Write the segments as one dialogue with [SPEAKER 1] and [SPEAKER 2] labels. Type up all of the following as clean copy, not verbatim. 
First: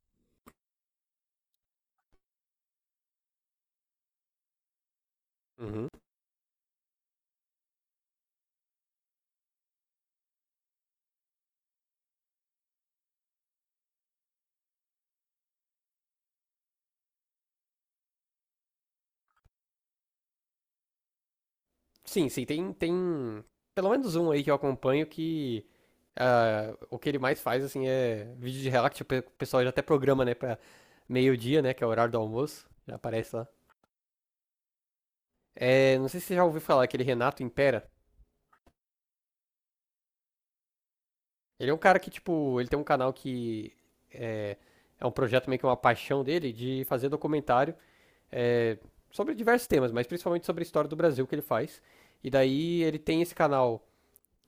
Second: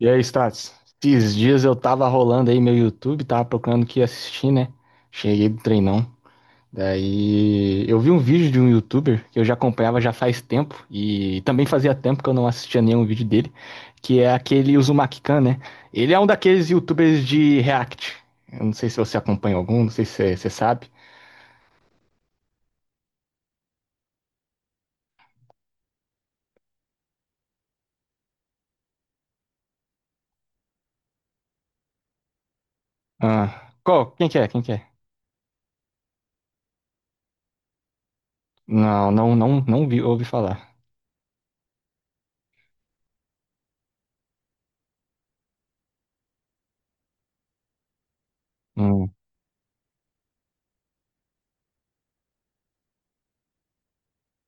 [SPEAKER 1] E aí, Stats? Esses dias eu tava rolando aí meu YouTube, tava procurando o que assistir, né? Cheguei do
[SPEAKER 2] Uhum.
[SPEAKER 1] treinão. Daí eu vi um vídeo de um YouTuber que eu já acompanhava já faz tempo, e também fazia tempo que eu não assistia nenhum vídeo dele, que é aquele Uzumaki Khan, né? Ele é um daqueles YouTubers de React. Eu não sei se você acompanha algum, não sei se você sabe.
[SPEAKER 2] Sim, sim, tem pelo menos um aí que eu acompanho que o que ele mais faz, assim, é vídeo de relax, tipo, o pessoal já até programa, né, pra meio-dia, né, que é o horário do almoço, já aparece lá.
[SPEAKER 1] Ah, qual? Quem que é? Quem que é?
[SPEAKER 2] É, não sei se você já ouviu falar, aquele Renato Impera.
[SPEAKER 1] Não, não, não, não vi, ouvi falar.
[SPEAKER 2] Ele é um cara que, tipo, ele tem um canal que é, é um projeto meio que uma paixão dele de fazer documentário é,
[SPEAKER 1] Hum.
[SPEAKER 2] sobre diversos temas, mas principalmente sobre a história do Brasil que ele faz. E daí ele tem esse canal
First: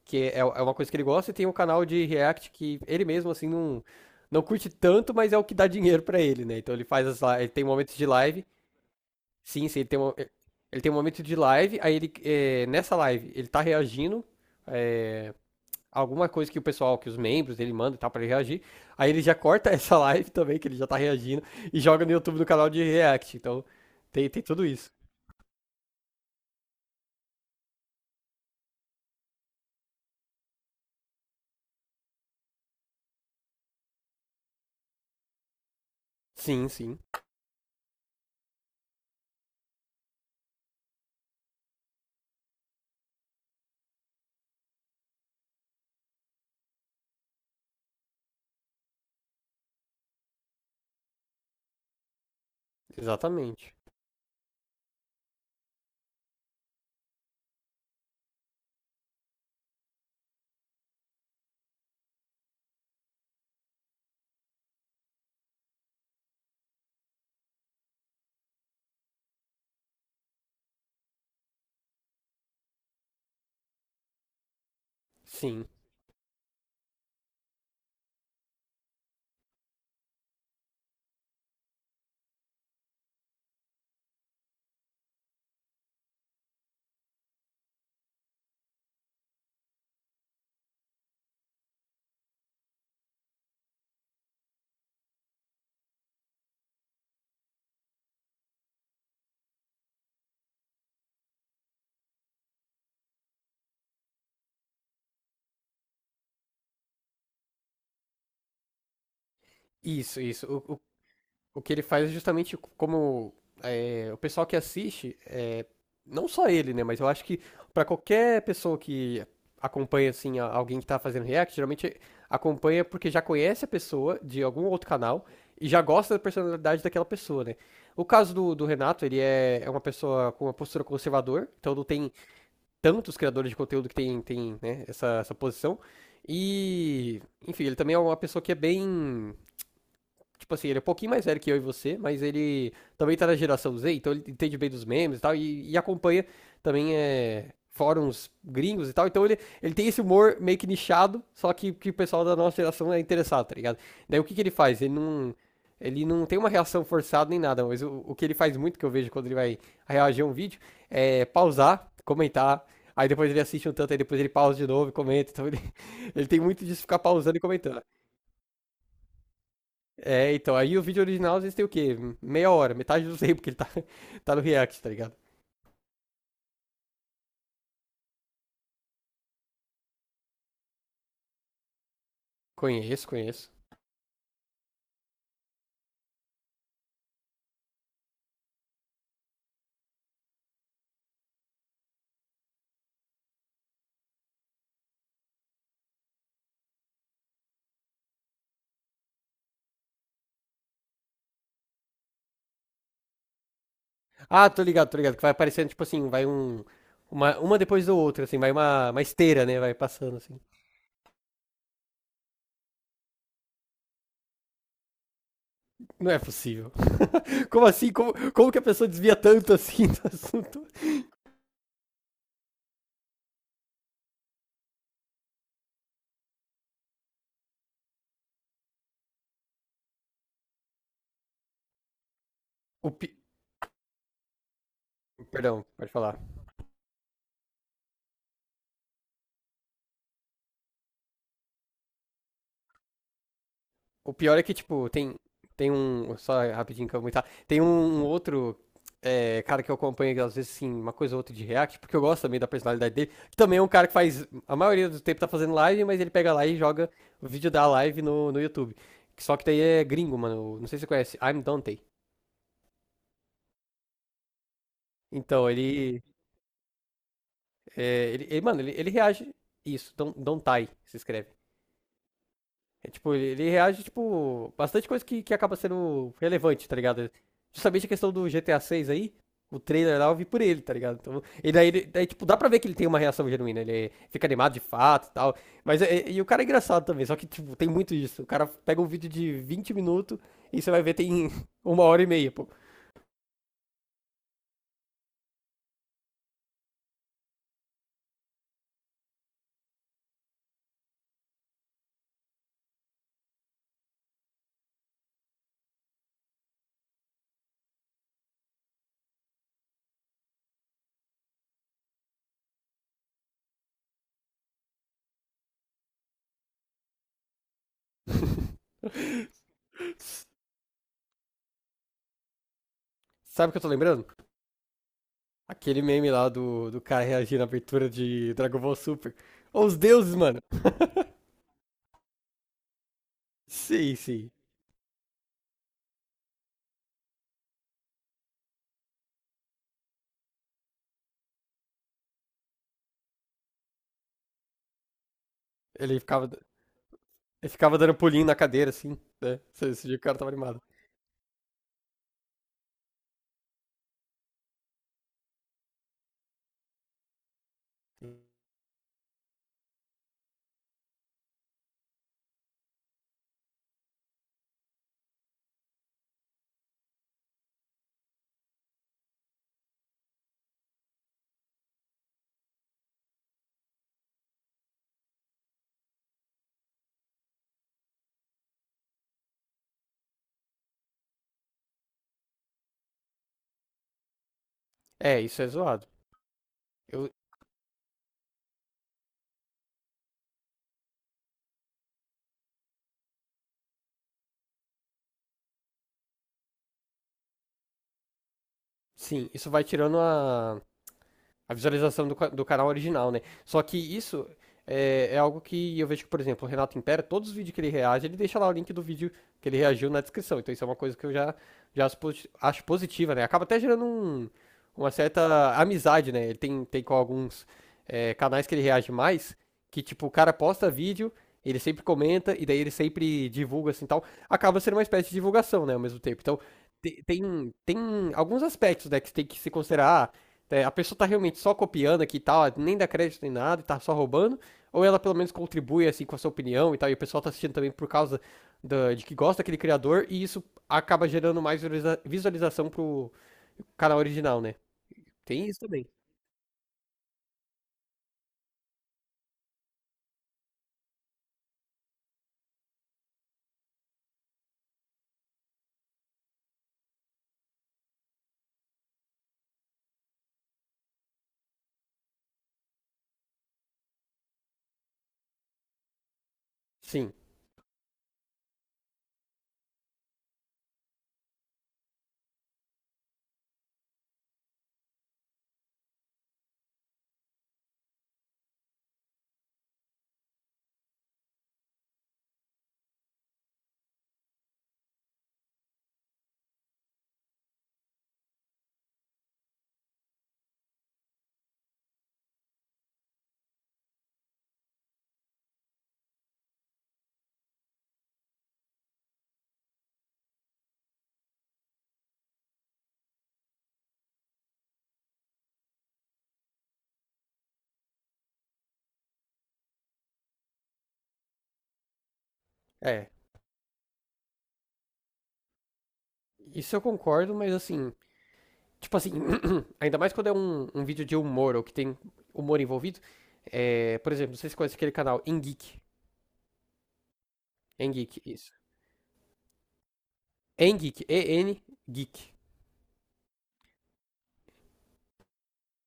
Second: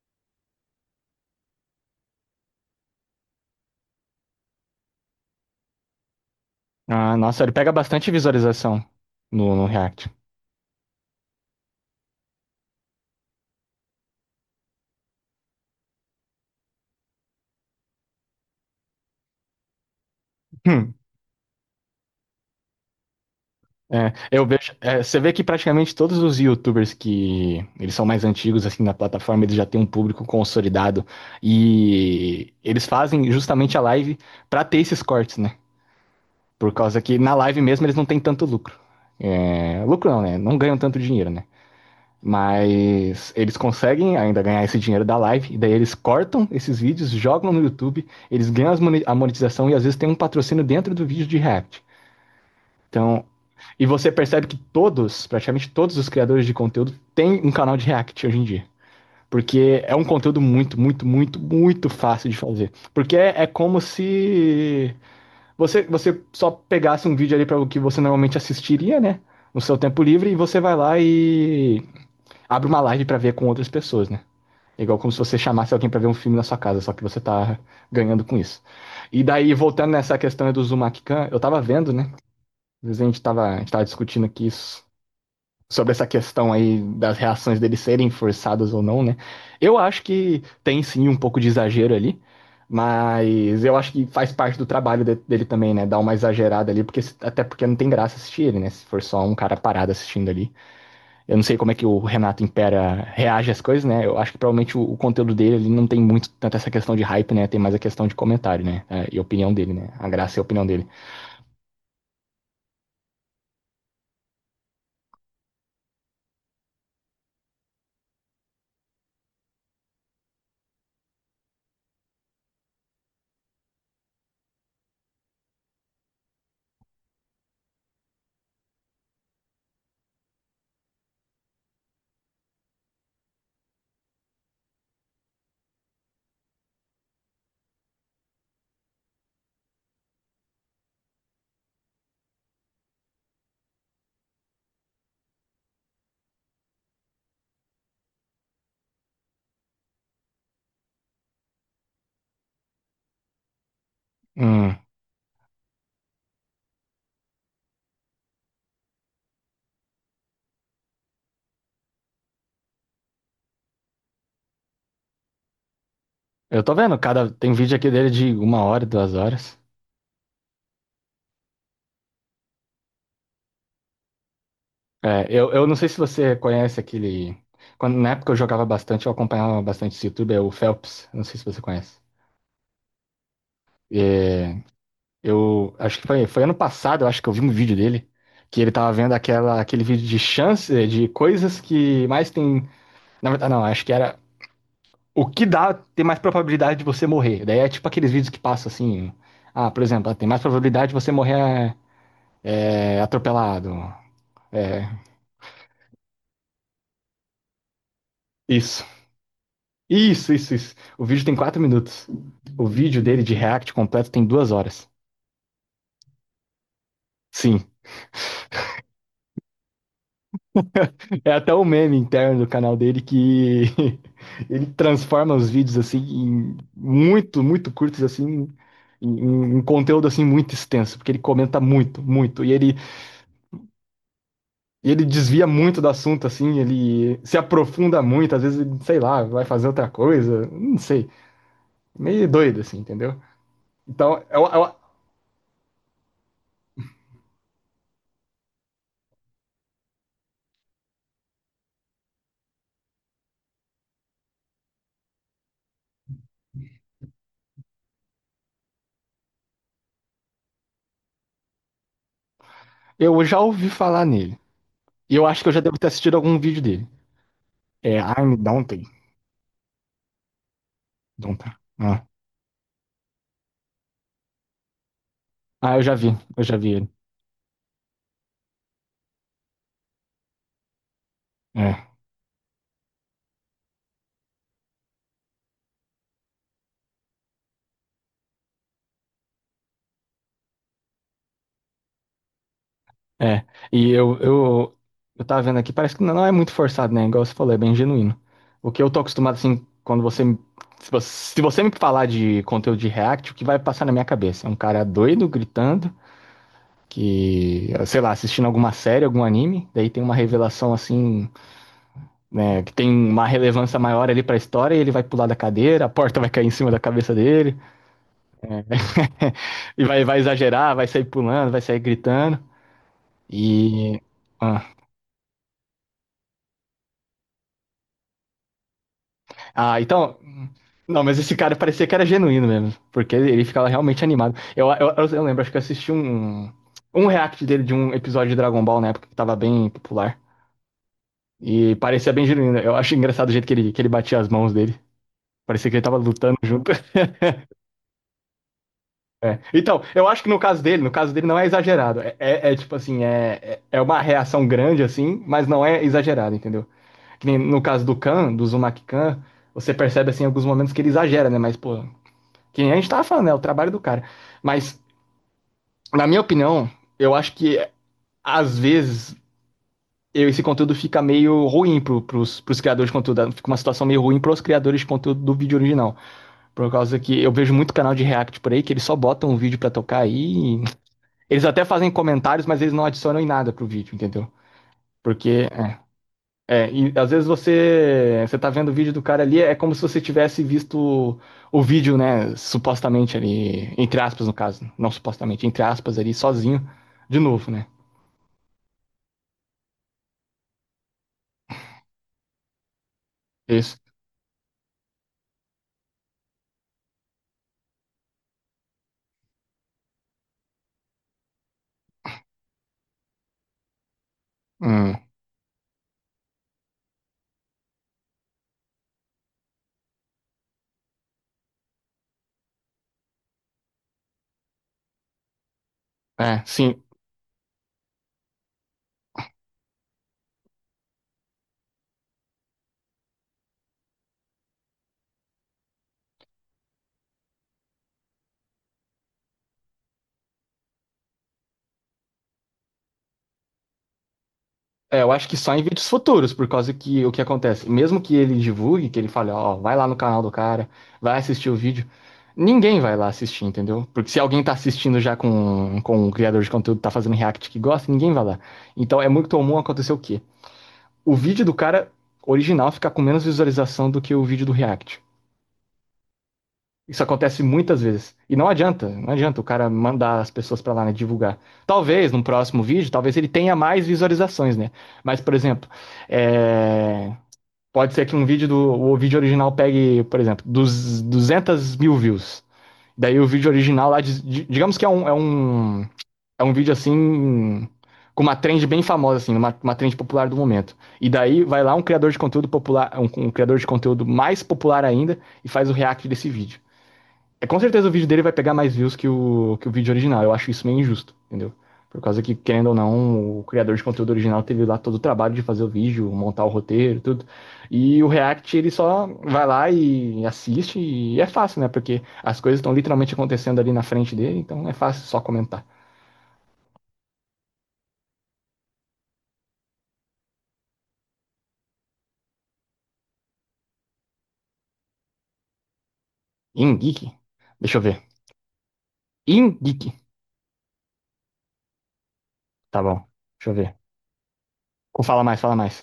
[SPEAKER 2] que é uma coisa que ele gosta, e tem um canal de React que ele mesmo, assim, não, não curte tanto, mas é o que dá dinheiro pra ele, né? Então ele
[SPEAKER 1] Ah, nossa,
[SPEAKER 2] ele
[SPEAKER 1] ele
[SPEAKER 2] tem
[SPEAKER 1] pega
[SPEAKER 2] momentos de
[SPEAKER 1] bastante
[SPEAKER 2] live,
[SPEAKER 1] visualização no
[SPEAKER 2] sim, sim,
[SPEAKER 1] React.
[SPEAKER 2] ele tem um momento de live, aí nessa live, ele tá reagindo é, alguma coisa que o pessoal, que os membros dele mandam e tal, pra ele reagir, aí ele já corta essa live também, que ele já tá reagindo, e joga no YouTube, no canal de React, então
[SPEAKER 1] É,
[SPEAKER 2] tem
[SPEAKER 1] eu
[SPEAKER 2] tudo
[SPEAKER 1] vejo,
[SPEAKER 2] isso.
[SPEAKER 1] é, você vê que praticamente todos os YouTubers que eles são mais antigos assim na plataforma, eles já têm um público consolidado e eles fazem justamente a live pra ter esses cortes, né?
[SPEAKER 2] Sim,
[SPEAKER 1] Por
[SPEAKER 2] sim,
[SPEAKER 1] causa que na live mesmo eles não têm tanto lucro. É, lucro não, né? Não ganham tanto dinheiro, né? Mas eles conseguem ainda ganhar esse dinheiro da live, e daí eles cortam esses vídeos, jogam no YouTube, eles ganham as a monetização e às vezes tem um patrocínio dentro do vídeo de React. Então,
[SPEAKER 2] exatamente,
[SPEAKER 1] e você percebe que todos, praticamente todos os criadores de conteúdo têm um canal de React hoje em dia. Porque é um conteúdo muito, muito, muito, muito fácil de fazer. Porque é, é como se você só pegasse um vídeo ali para o que você normalmente assistiria, né? No seu tempo livre, e você vai lá e abre uma live para ver com outras pessoas, né? É igual como se você
[SPEAKER 2] sim.
[SPEAKER 1] chamasse alguém para ver um filme na sua casa, só que você tá ganhando com isso. E daí, voltando nessa questão do Zumakkan, eu tava vendo, né? Às vezes a gente tava discutindo aqui isso sobre essa questão aí das reações deles serem forçadas ou não, né? Eu acho que tem sim um pouco de exagero ali, mas eu acho que faz parte do trabalho dele também, né? Dar uma exagerada ali, porque até porque não tem graça assistir ele, né? Se for só um cara parado assistindo ali. Eu não sei como é que o Renato Impera reage às coisas, né? Eu acho que provavelmente o conteúdo dele ali não tem muito tanto essa questão de hype, né? Tem mais a questão de comentário, né? É, e opinião dele, né? A
[SPEAKER 2] Isso,
[SPEAKER 1] graça é
[SPEAKER 2] isso.
[SPEAKER 1] a opinião dele.
[SPEAKER 2] O que ele faz é justamente como é, o pessoal que assiste, não só ele, né? Mas eu acho que pra qualquer pessoa que acompanha, assim, alguém que tá fazendo react, geralmente acompanha porque já conhece a pessoa de algum outro canal e já gosta da personalidade daquela pessoa, né? O caso do Renato, ele é uma pessoa com uma postura conservador, então não tem tantos criadores de conteúdo que tem né, essa posição. E, enfim, ele também é uma pessoa que é bem tipo assim, ele é um pouquinho mais velho que eu e você, mas ele também tá na geração Z, então ele entende bem dos memes e tal, e acompanha também fóruns gringos e tal. Então ele tem esse humor meio que nichado, só que o pessoal da nossa geração é interessado, tá ligado? Daí o que, que ele
[SPEAKER 1] Hum.
[SPEAKER 2] faz? Ele não. Ele não tem uma reação forçada nem nada, mas o que ele faz muito, que eu vejo quando ele vai reagir a um vídeo, é pausar, comentar, aí depois ele assiste um tanto, aí depois ele pausa de novo e comenta. Então ele, ele tem muito
[SPEAKER 1] Eu tô
[SPEAKER 2] disso ficar
[SPEAKER 1] vendo, cada
[SPEAKER 2] pausando e
[SPEAKER 1] tem vídeo
[SPEAKER 2] comentando.
[SPEAKER 1] aqui dele de 1 hora, 2 horas.
[SPEAKER 2] É, então, aí o vídeo original às vezes tem o quê? Meia hora, metade do tempo que ele tá, tá no React, tá ligado?
[SPEAKER 1] É, eu não sei se você conhece aquele. Quando, na época eu jogava bastante, eu acompanhava bastante esse YouTube, é o Phelps. Não sei se você conhece.
[SPEAKER 2] Conheço, conheço.
[SPEAKER 1] É, eu acho que foi, foi ano passado, eu acho que eu vi um vídeo dele, que ele tava vendo aquela, aquele vídeo de chance, de coisas que mais tem. Na verdade, não, acho que era o que dá tem mais probabilidade de você morrer. Daí é tipo aqueles vídeos que passam assim. Ah, por exemplo, ah, tem mais probabilidade de você morrer é, é, atropelado.
[SPEAKER 2] Ah,
[SPEAKER 1] É,
[SPEAKER 2] tô ligado, que vai aparecendo, tipo assim, vai um... Uma depois da outra, assim, vai
[SPEAKER 1] isso.
[SPEAKER 2] uma esteira, né? Vai passando,
[SPEAKER 1] Isso,
[SPEAKER 2] assim.
[SPEAKER 1] isso, isso. O vídeo tem 4 minutos. O vídeo dele de React completo tem 2 horas.
[SPEAKER 2] Não é possível. Como
[SPEAKER 1] Sim.
[SPEAKER 2] assim? Como que a pessoa desvia tanto, assim, do assunto?
[SPEAKER 1] É até o meme interno do canal dele que ele transforma os vídeos assim em muito, muito curtos assim em, em um conteúdo assim muito extenso, porque ele comenta muito, muito
[SPEAKER 2] O pi...
[SPEAKER 1] e ele desvia
[SPEAKER 2] Perdão,
[SPEAKER 1] muito
[SPEAKER 2] pode
[SPEAKER 1] do
[SPEAKER 2] falar.
[SPEAKER 1] assunto assim, ele se aprofunda muito, às vezes, ele, sei lá, vai fazer outra coisa, não sei. Meio doido assim, entendeu?
[SPEAKER 2] O
[SPEAKER 1] Então,
[SPEAKER 2] pior é que, tipo, tem um. Só rapidinho que eu vou comentar. Tem um outro cara que eu acompanho, que às vezes, assim, uma coisa ou outra de React, porque eu gosto também da personalidade dele. Que também é um cara que faz. A maioria do tempo tá fazendo live, mas ele pega lá e joga o vídeo da live no YouTube. Só que daí é gringo, mano. Não sei se você conhece. I'm Dante.
[SPEAKER 1] eu já ouvi falar nele. E eu acho
[SPEAKER 2] Então,
[SPEAKER 1] que eu já devo ter
[SPEAKER 2] ele.
[SPEAKER 1] assistido algum vídeo dele. É, I'm
[SPEAKER 2] Mano, ele,
[SPEAKER 1] Dante.
[SPEAKER 2] ele reage. Isso, Dontai, se escreve.
[SPEAKER 1] Dante. Ah.
[SPEAKER 2] É, tipo, ele reage, tipo, bastante coisa que acaba
[SPEAKER 1] Ah,
[SPEAKER 2] sendo
[SPEAKER 1] eu já
[SPEAKER 2] relevante, tá
[SPEAKER 1] vi ele.
[SPEAKER 2] ligado? Justamente a questão do GTA 6 seis aí, o trailer lá eu vi por ele, tá ligado? Então, e daí,
[SPEAKER 1] É,
[SPEAKER 2] daí, tipo, dá pra ver que ele tem uma reação genuína, ele fica animado de fato e tal. Mas, e, o cara é engraçado também, só que, tipo, tem muito isso. O cara pega um vídeo de 20 minutos e você vai ver tem uma hora e meia, pô.
[SPEAKER 1] é. E eu tava vendo aqui, parece que não é muito forçado, né? Igual você falou, é bem genuíno. O que eu tô acostumado, assim, quando você. Se você, se você me falar de conteúdo de React, o que vai passar na minha cabeça? É um cara doido, gritando, que, sei lá, assistindo alguma série, algum anime, daí tem uma revelação, assim, né, que tem uma relevância maior ali pra história, e ele vai pular da cadeira, a porta vai cair em cima da cabeça dele. E vai, vai exagerar, vai sair pulando, vai sair gritando.
[SPEAKER 2] Sabe o que eu tô
[SPEAKER 1] E.
[SPEAKER 2] lembrando?
[SPEAKER 1] Ah.
[SPEAKER 2] Aquele meme lá do cara reagindo à abertura de Dragon Ball Super. Os
[SPEAKER 1] Ah,
[SPEAKER 2] deuses,
[SPEAKER 1] então.
[SPEAKER 2] mano.
[SPEAKER 1] Não, mas esse cara parecia que era genuíno mesmo. Porque ele ficava
[SPEAKER 2] Sim,
[SPEAKER 1] realmente
[SPEAKER 2] sim.
[SPEAKER 1] animado. Eu lembro, acho que eu assisti um, um react dele de um episódio de Dragon Ball na época que tava bem popular. E parecia bem genuíno. Eu acho engraçado o jeito que ele batia as mãos dele. Parecia que ele
[SPEAKER 2] Ele
[SPEAKER 1] tava
[SPEAKER 2] ficava,
[SPEAKER 1] lutando junto.
[SPEAKER 2] ele ficava dando pulinho na cadeira, assim, né?
[SPEAKER 1] É.
[SPEAKER 2] Esse,
[SPEAKER 1] Então,
[SPEAKER 2] esse dia o
[SPEAKER 1] eu
[SPEAKER 2] cara
[SPEAKER 1] acho
[SPEAKER 2] tava
[SPEAKER 1] que no
[SPEAKER 2] animado.
[SPEAKER 1] caso dele, no caso dele não é exagerado. É, é tipo assim, é, é é uma reação grande, assim, mas não é exagerado, entendeu? Que nem no caso do Khan, do Uzumaki Khan, você percebe assim em alguns momentos que ele exagera, né? Mas, pô, quem a gente tava falando, é o trabalho do cara. Mas, na minha opinião, eu acho que às vezes esse conteúdo fica meio ruim pros criadores de conteúdo. Fica uma situação meio ruim pros criadores de conteúdo do vídeo original. Por causa que eu vejo muito canal de React por aí que eles só botam um vídeo pra tocar aí. Eles até fazem comentários, mas eles não adicionam em nada pro vídeo, entendeu?
[SPEAKER 2] É, isso é
[SPEAKER 1] Porque. É.
[SPEAKER 2] zoado.
[SPEAKER 1] É, e
[SPEAKER 2] Eu,
[SPEAKER 1] às vezes você tá vendo o vídeo do cara ali, é como se você tivesse visto o vídeo, né, supostamente ali, entre aspas no caso, não supostamente, entre aspas ali, sozinho, de novo, né?
[SPEAKER 2] sim, isso vai tirando a visualização do canal original, né? Só que
[SPEAKER 1] Isso.
[SPEAKER 2] isso é algo que eu vejo que, por exemplo, o Renato Impera, todos os vídeos que ele reage, ele deixa lá o link do vídeo que ele reagiu na descrição. Então isso é uma coisa que eu já acho positiva, né? Acaba até gerando uma
[SPEAKER 1] Hum,
[SPEAKER 2] certa amizade, né? Ele tem com alguns canais que ele reage mais, que tipo, o cara posta vídeo, ele sempre comenta, e daí ele sempre divulga assim tal. Acaba sendo uma espécie de divulgação, né? Ao mesmo tempo. Então
[SPEAKER 1] é, sim.
[SPEAKER 2] tem alguns aspectos, né, que você tem que se considerar. Ah, é, a pessoa tá realmente só copiando aqui e tal, nem dá crédito nem nada, e tá só roubando, ou ela pelo menos contribui assim com a sua opinião e tal, e o pessoal tá assistindo também por causa de que gosta daquele criador, e isso acaba gerando mais visualização pro canal original, né?
[SPEAKER 1] É, eu acho que
[SPEAKER 2] Tem
[SPEAKER 1] só
[SPEAKER 2] isso
[SPEAKER 1] em
[SPEAKER 2] também.
[SPEAKER 1] vídeos futuros, por causa que o que acontece, mesmo que ele divulgue, que ele fale, ó, vai lá no canal do cara, vai assistir o vídeo, ninguém vai lá assistir, entendeu? Porque se alguém tá assistindo já com o criador de conteúdo, tá fazendo react que gosta, ninguém vai lá. Então é muito comum acontecer o quê? O vídeo do cara original fica com menos visualização do que o vídeo do React. Isso
[SPEAKER 2] Sim,
[SPEAKER 1] acontece muitas vezes. E não adianta, não adianta o cara mandar as pessoas para lá, né, divulgar. Talvez num próximo vídeo, talvez ele tenha mais visualizações, né? Mas, por exemplo, é... Pode ser que um vídeo do o vídeo original pegue, por exemplo, dos 200 mil views. Daí o vídeo original lá, digamos que é um, é um é um vídeo assim, com uma trend bem famosa, assim, uma trend popular do momento. E daí vai lá um criador de conteúdo popular, um criador de conteúdo mais popular ainda e faz o react desse vídeo. É, com certeza o vídeo dele vai pegar mais views que o vídeo original. Eu acho isso meio injusto, entendeu? Por causa que, querendo ou não, o criador de conteúdo original teve lá todo o trabalho de fazer o vídeo, montar o roteiro, tudo. E o React, ele só vai lá e assiste e é fácil, né? Porque as coisas estão
[SPEAKER 2] é.
[SPEAKER 1] literalmente acontecendo ali na frente dele, então é fácil só comentar.
[SPEAKER 2] Isso eu concordo, mas assim, tipo assim, ainda mais quando é um vídeo de humor ou que tem humor envolvido, é, por exemplo, não sei se você conhece aquele canal, Engeek.
[SPEAKER 1] Ingeek? Deixa eu ver.
[SPEAKER 2] Engeek, isso.
[SPEAKER 1] Ingeek.
[SPEAKER 2] Engeek, EN Geek.
[SPEAKER 1] Tá bom. Deixa eu ver. Ou fala mais, fala mais.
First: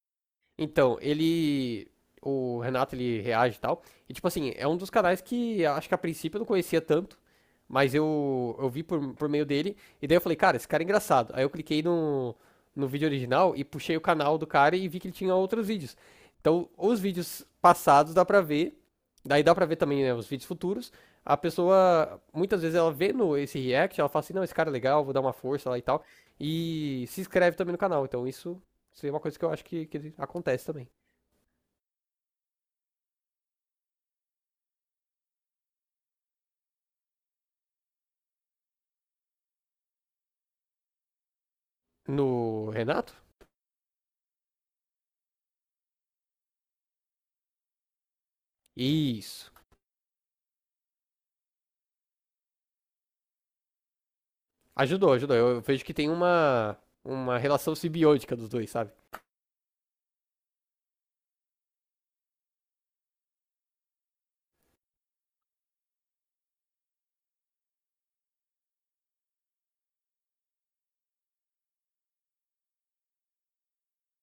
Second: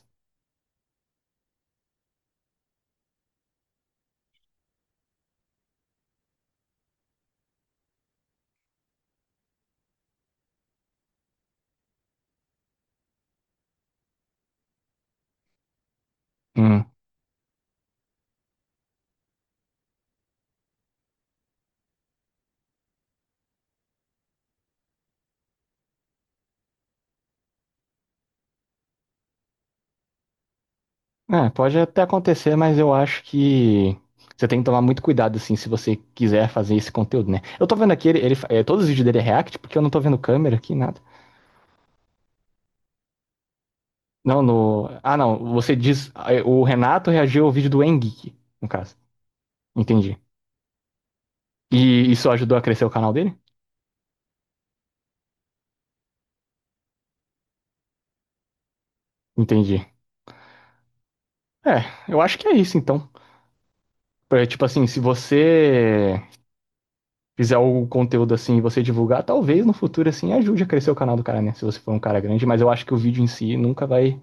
[SPEAKER 2] Então, ele. O Renato ele reage e tal. E tipo assim, é um dos canais que acho que a princípio eu não conhecia tanto. Mas eu vi por meio dele. E daí eu falei, cara, esse cara é engraçado. Aí eu cliquei no vídeo original e puxei o canal do cara e vi que ele tinha outros vídeos. Então,
[SPEAKER 1] Hum.
[SPEAKER 2] os vídeos passados dá pra ver. Daí dá pra ver também, né, os vídeos futuros. A pessoa, muitas vezes, ela vê no, esse react, ela fala assim, não, esse cara é legal, vou dar uma força lá e tal. E se inscreve também no canal. Então, isso é uma coisa que eu acho que acontece também.
[SPEAKER 1] É, pode até acontecer, mas eu acho que você tem que tomar muito cuidado, assim, se você quiser fazer esse conteúdo, né? Eu tô vendo aqui, ele é, todos os vídeos dele é React, porque eu não tô vendo câmera aqui, nada.
[SPEAKER 2] No Renato?
[SPEAKER 1] Não, no. Ah, não. Você diz. É, o Renato reagiu ao vídeo do Engeek, no caso.
[SPEAKER 2] Isso.
[SPEAKER 1] Entendi. E isso ajudou a crescer o canal dele?
[SPEAKER 2] Ajudou, ajudou. Eu vejo que tem uma relação simbiótica dos dois, sabe?
[SPEAKER 1] Entendi. É, eu acho que é isso, então. É, tipo assim, se você fizer o conteúdo assim e você divulgar, talvez no futuro assim ajude a crescer o canal do cara, né? Se você for um cara grande, mas eu acho que o vídeo em si nunca vai,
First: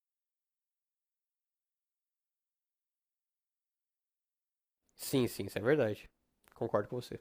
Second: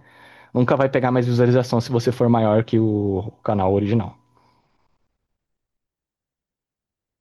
[SPEAKER 1] nunca vai pegar mais visualização se você for maior que o canal original.
[SPEAKER 2] Sim, sim, isso é verdade. Concordo com você.